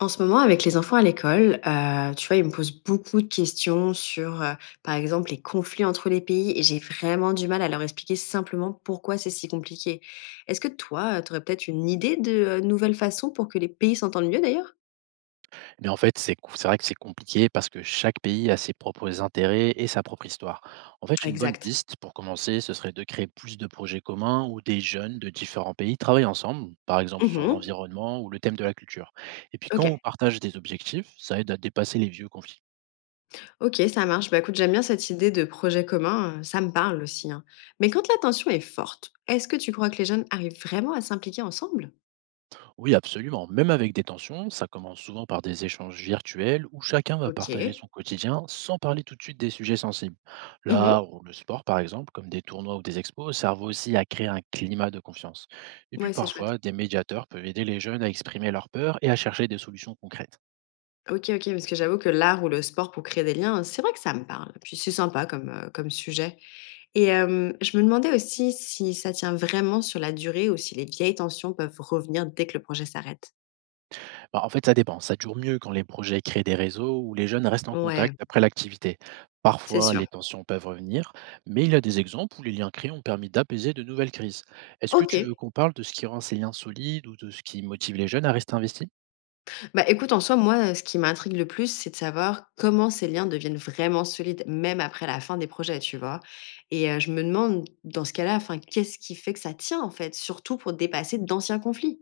En ce moment, avec les enfants à l'école, tu vois, ils me posent beaucoup de questions sur, par exemple, les conflits entre les pays et j'ai vraiment du mal à leur expliquer simplement pourquoi c'est si compliqué. Est-ce que toi, tu aurais peut-être une idée de, nouvelles façons pour que les pays s'entendent mieux d'ailleurs? Mais en fait, c'est vrai que c'est compliqué parce que chaque pays a ses propres intérêts et sa propre histoire. En fait, une bonne Exact. piste pour commencer, ce serait de créer plus de projets communs où des jeunes de différents pays travaillent ensemble, par exemple sur Mmh. l'environnement ou le thème de la culture. Et puis quand OK. on partage des objectifs, ça aide à dépasser les vieux conflits. OK, ça marche. Bah, écoute, j'aime bien cette idée de projet commun, ça me parle aussi, hein. Mais quand la tension est forte, est-ce que tu crois que les jeunes arrivent vraiment à s'impliquer ensemble? Oui, absolument. Même avec des tensions, ça commence souvent par des échanges virtuels où chacun va partager OK. son quotidien sans parler tout de suite des sujets sensibles. Mmh. L'art ou le sport, par exemple, comme des tournois ou des expos, servent aussi à créer un climat de confiance. Et puis Ouais, c'est chouette. parfois, des médiateurs peuvent aider les jeunes à exprimer leurs peurs et à chercher des solutions concrètes. OK, OK, parce que j'avoue que l'art ou le sport pour créer des liens, c'est vrai que ça me parle. Puis c'est sympa comme, comme sujet et je me demandais aussi si ça tient vraiment sur la durée ou si les vieilles tensions peuvent revenir dès que le projet s'arrête? Bah, en fait, ça dépend. Ça dure mieux quand les projets créent des réseaux où les jeunes restent en Ouais, contact après l'activité. c'est Parfois, sûr. les tensions peuvent revenir, mais il y a des exemples où les liens créés ont permis d'apaiser de nouvelles crises. Est-ce que tu veux OK. qu'on parle de ce qui rend ces liens solides ou de ce qui motive les jeunes à rester investis? Bah, écoute, en soi, moi, ce qui m'intrigue le plus, c'est de savoir comment ces liens deviennent vraiment solides, même après la fin des projets, tu vois? Et je me demande dans ce cas-là, enfin, qu'est-ce qui fait que ça tient, en fait? Surtout pour dépasser d'anciens conflits.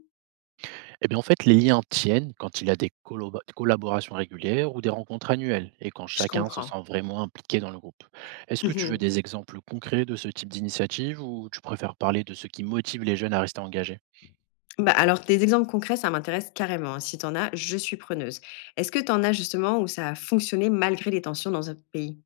Eh bien, en fait, les liens tiennent quand il y a des collaborations régulières ou des rencontres annuelles et quand Je chacun se comprends. sent vraiment impliqué dans le groupe. Est-ce que tu veux des exemples concrets de ce type d'initiative ou tu préfères parler de ce qui motive les jeunes à rester engagés? Bah, alors des exemples concrets, ça m'intéresse carrément, hein. Si tu en as, je suis preneuse. Est-ce que tu en as justement où ça a fonctionné malgré les tensions dans un pays?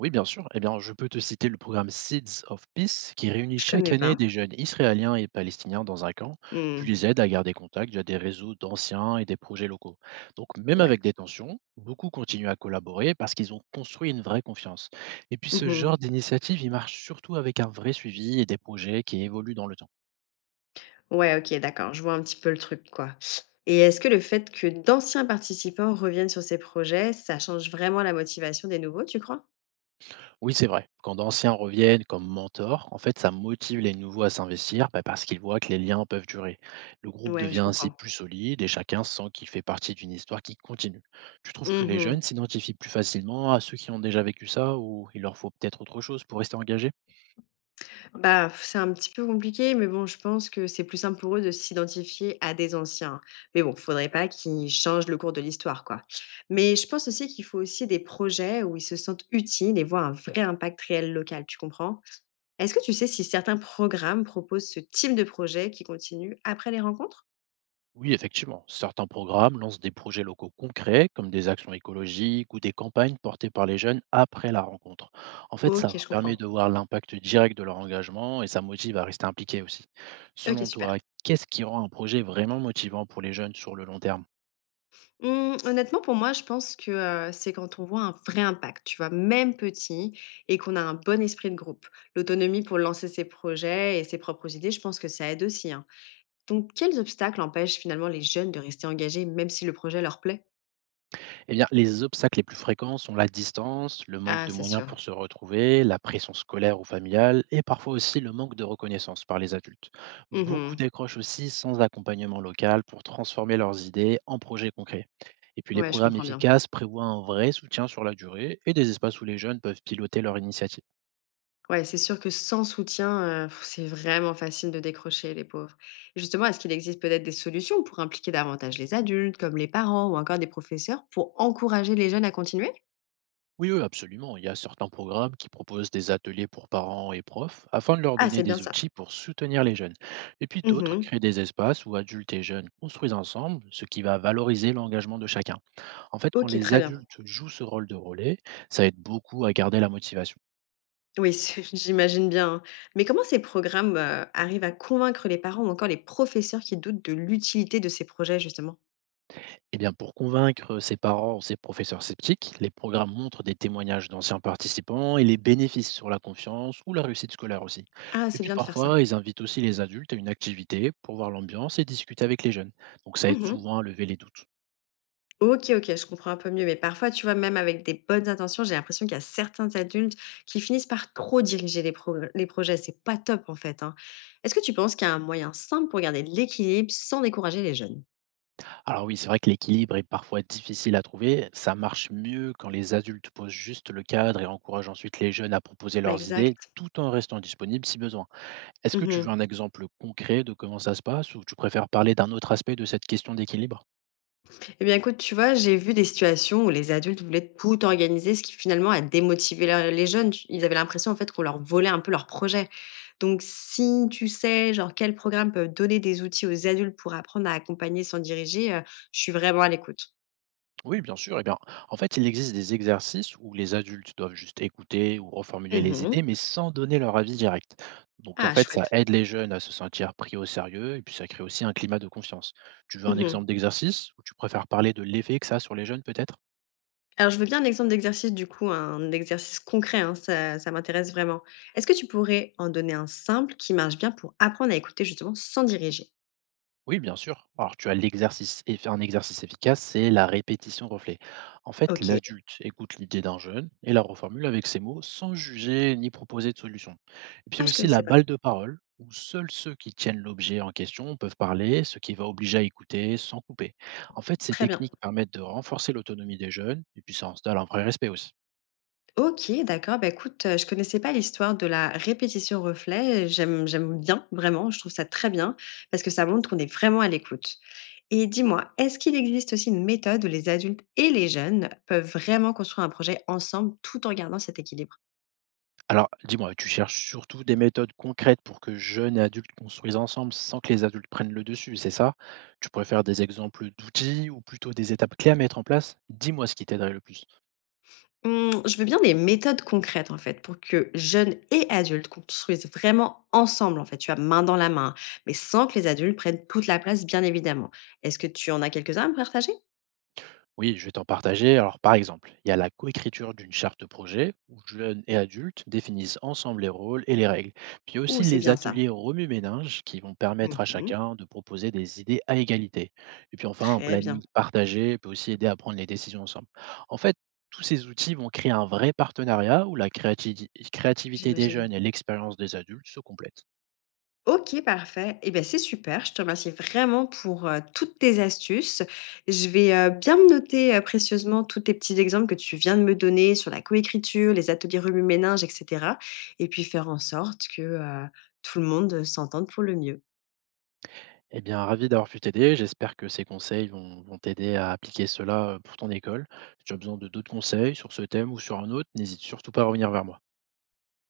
Oui, bien sûr. Eh bien, je peux te citer le programme Seeds of Peace qui réunit Je chaque connais année pas. des jeunes israéliens et palestiniens dans un camp, puis Mmh. les aide à garder contact via des réseaux d'anciens et des projets locaux. Donc, même Ouais. avec des tensions, beaucoup continuent à collaborer parce qu'ils ont construit une vraie confiance. Et puis, ce Mmh. genre d'initiative, il marche surtout avec un vrai suivi et des projets qui évoluent dans le temps. Ouais, OK, d'accord, je vois un petit peu le truc, quoi. Et est-ce que le fait que d'anciens participants reviennent sur ces projets, ça change vraiment la motivation des nouveaux, tu crois? Oui, c'est vrai. Quand d'anciens reviennent comme mentors, en fait, ça motive les nouveaux à s'investir bah, parce qu'ils voient que les liens peuvent durer. Le groupe Ouais, devient je ainsi comprends. plus solide et chacun sent qu'il fait partie d'une histoire qui continue. Tu trouves que les Mmh. jeunes s'identifient plus facilement à ceux qui ont déjà vécu ça ou il leur faut peut-être autre chose pour rester engagés? Bah, pff, c'est un petit peu compliqué, mais bon, je pense que c'est plus simple pour eux de s'identifier à des anciens. Mais bon, faudrait pas qu'ils changent le cours de l'histoire, quoi. Mais je pense aussi qu'il faut aussi des projets où ils se sentent utiles et voient un vrai impact réel local, tu comprends? Est-ce que tu sais si certains programmes proposent ce type de projet qui continue après les rencontres? Oui, effectivement, certains programmes lancent des projets locaux concrets, comme des actions écologiques ou des campagnes portées par les jeunes après la rencontre. En fait, ça Ok, je leur permet comprends. de voir l'impact direct de leur engagement et ça motive à rester impliqué aussi. Ok, Selon toi, super. qu'est-ce qui rend un projet vraiment motivant pour les jeunes sur le long terme? Mmh, honnêtement, pour moi, je pense que, c'est quand on voit un vrai impact, tu vois? Même petit et qu'on a un bon esprit de groupe. L'autonomie pour lancer ses projets et ses propres idées, je pense que ça aide aussi, hein. Donc quels obstacles empêchent finalement les jeunes de rester engagés même si le projet leur plaît? Eh bien, les obstacles les plus fréquents sont la distance, le manque Ah, de c'est moyens sûr. pour se retrouver, la pression scolaire ou familiale, et parfois aussi le manque de reconnaissance par les adultes. Beaucoup Mmh. décrochent aussi sans accompagnement local pour transformer leurs idées en projets concrets. Et puis les Ouais, je programmes comprends bien. efficaces prévoient un vrai soutien sur la durée et des espaces où les jeunes peuvent piloter leur initiative. Ouais, c'est sûr que sans soutien, c'est vraiment facile de décrocher, les pauvres. Et justement, est-ce qu'il existe peut-être des solutions pour impliquer davantage les adultes, comme les parents ou encore des professeurs, pour encourager les jeunes à continuer? Oui, oui, absolument. Il y a certains programmes qui proposent des ateliers pour parents et profs afin de leur Ah, donner c'est bien des ça. outils pour soutenir les jeunes. Et puis d'autres Mmh. créent des espaces où adultes et jeunes construisent ensemble, ce qui va valoriser l'engagement de chacun. En fait, quand OK, les très bien. adultes jouent ce rôle de relais, ça aide beaucoup à garder la motivation. Oui, c'est j'imagine bien, hein. Mais comment ces programmes, arrivent à convaincre les parents ou encore les professeurs qui doutent de l'utilité de ces projets, justement? Eh bien, pour convaincre ses parents ou ses professeurs sceptiques, les programmes montrent des témoignages d'anciens participants et les bénéfices sur la confiance ou la réussite scolaire aussi. Ah, Et c'est puis bien de faire ça. parfois, ils invitent aussi les adultes à une activité pour voir l'ambiance et discuter avec les jeunes. Donc ça aide Mmh. souvent à lever les doutes. OK, OK, je comprends un peu mieux, mais parfois, tu vois, même avec des bonnes intentions, j'ai l'impression qu'il y a certains adultes qui finissent par trop diriger les projets. C'est pas top, en fait, hein. Est-ce que tu penses qu'il y a un moyen simple pour garder l'équilibre sans décourager les jeunes? Alors oui, c'est vrai que l'équilibre est parfois difficile à trouver. Ça marche mieux quand les adultes posent juste le cadre et encouragent ensuite les jeunes à proposer Bah, leurs idées exact. tout en restant disponibles si besoin. Est-ce que tu veux Mmh. un exemple concret de comment ça se passe ou tu préfères parler d'un autre aspect de cette question d'équilibre? Eh bien, écoute, tu vois, j'ai vu des situations où les adultes voulaient tout organiser, ce qui finalement a démotivé les jeunes. Ils avaient l'impression, en fait, qu'on leur volait un peu leur projet. Donc, si tu sais, genre, quels programmes peuvent donner des outils aux adultes pour apprendre à accompagner sans diriger, je suis vraiment à l'écoute. Oui, bien sûr. Eh bien, en fait, il existe des exercices où les adultes doivent juste écouter ou reformuler les idées, Mhm. mais sans donner leur avis direct. Donc, en Ah, fait, ça chouette. aide les jeunes à se sentir pris au sérieux et puis ça crée aussi un climat de confiance. Tu veux un Mhm. exemple d'exercice ou tu préfères parler de l'effet que ça a sur les jeunes, peut-être? Alors, je veux bien un exemple d'exercice, du coup, un exercice concret, hein, ça m'intéresse vraiment. Est-ce que tu pourrais en donner un simple qui marche bien pour apprendre à écouter, justement, sans diriger? Oui, bien sûr. Alors, tu as l'exercice, et un exercice efficace, c'est la répétition reflet. En fait, Ok. l'adulte écoute l'idée d'un jeune et la reformule avec ses mots sans juger ni proposer de solution. Et puis Ah, je aussi la connaissais pas. balle de parole, où seuls ceux qui tiennent l'objet en question peuvent parler, ce qui va obliger à écouter sans couper. En fait, ces Très bien. techniques permettent de renforcer l'autonomie des jeunes et puis ça installe un vrai respect aussi. OK, d'accord. Bah, écoute, je connaissais pas l'histoire de la répétition reflet. J'aime bien, vraiment, je trouve ça très bien parce que ça montre qu'on est vraiment à l'écoute et dis-moi, est-ce qu'il existe aussi une méthode où les adultes et les jeunes peuvent vraiment construire un projet ensemble tout en gardant cet équilibre? Alors, dis-moi, tu cherches surtout des méthodes concrètes pour que jeunes et adultes construisent ensemble sans que les adultes prennent le dessus, c'est ça? Tu préfères des exemples d'outils ou plutôt des étapes clés à mettre en place? Dis-moi ce qui t'aiderait le plus. Mmh, je veux bien des méthodes concrètes, en fait, pour que jeunes et adultes construisent vraiment ensemble, en fait, tu as main dans la main, mais sans que les adultes prennent toute la place, bien évidemment. Est-ce que tu en as quelques-uns à me partager? Oui, je vais t'en partager. Alors, par exemple, il y a la coécriture d'une charte projet où jeunes et adultes définissent ensemble les rôles et les règles. Puis il y a Oh, aussi c'est les bien ça? ateliers remue-ménage qui vont permettre à Mmh. chacun de proposer des idées à égalité. Et puis enfin, un Très bien, planning partagé peut aussi aider à prendre les décisions ensemble. En fait, tous ces outils vont créer un vrai partenariat où la créativité des j'imagine. jeunes et l'expérience des adultes se complètent. OK, parfait. Et beh, c'est super. Je te remercie vraiment pour, toutes tes astuces. Je vais, bien me noter, précieusement tous tes petits exemples que tu viens de me donner sur la coécriture, les ateliers remue-ménage et cetera et puis faire en sorte que, tout le monde, s'entende pour le mieux. Eh bien, ravi d'avoir pu t'aider. J'espère que ces conseils vont t'aider à appliquer cela pour ton école. Si tu as besoin de d'autres conseils sur ce thème ou sur un autre, n'hésite surtout pas à revenir vers moi.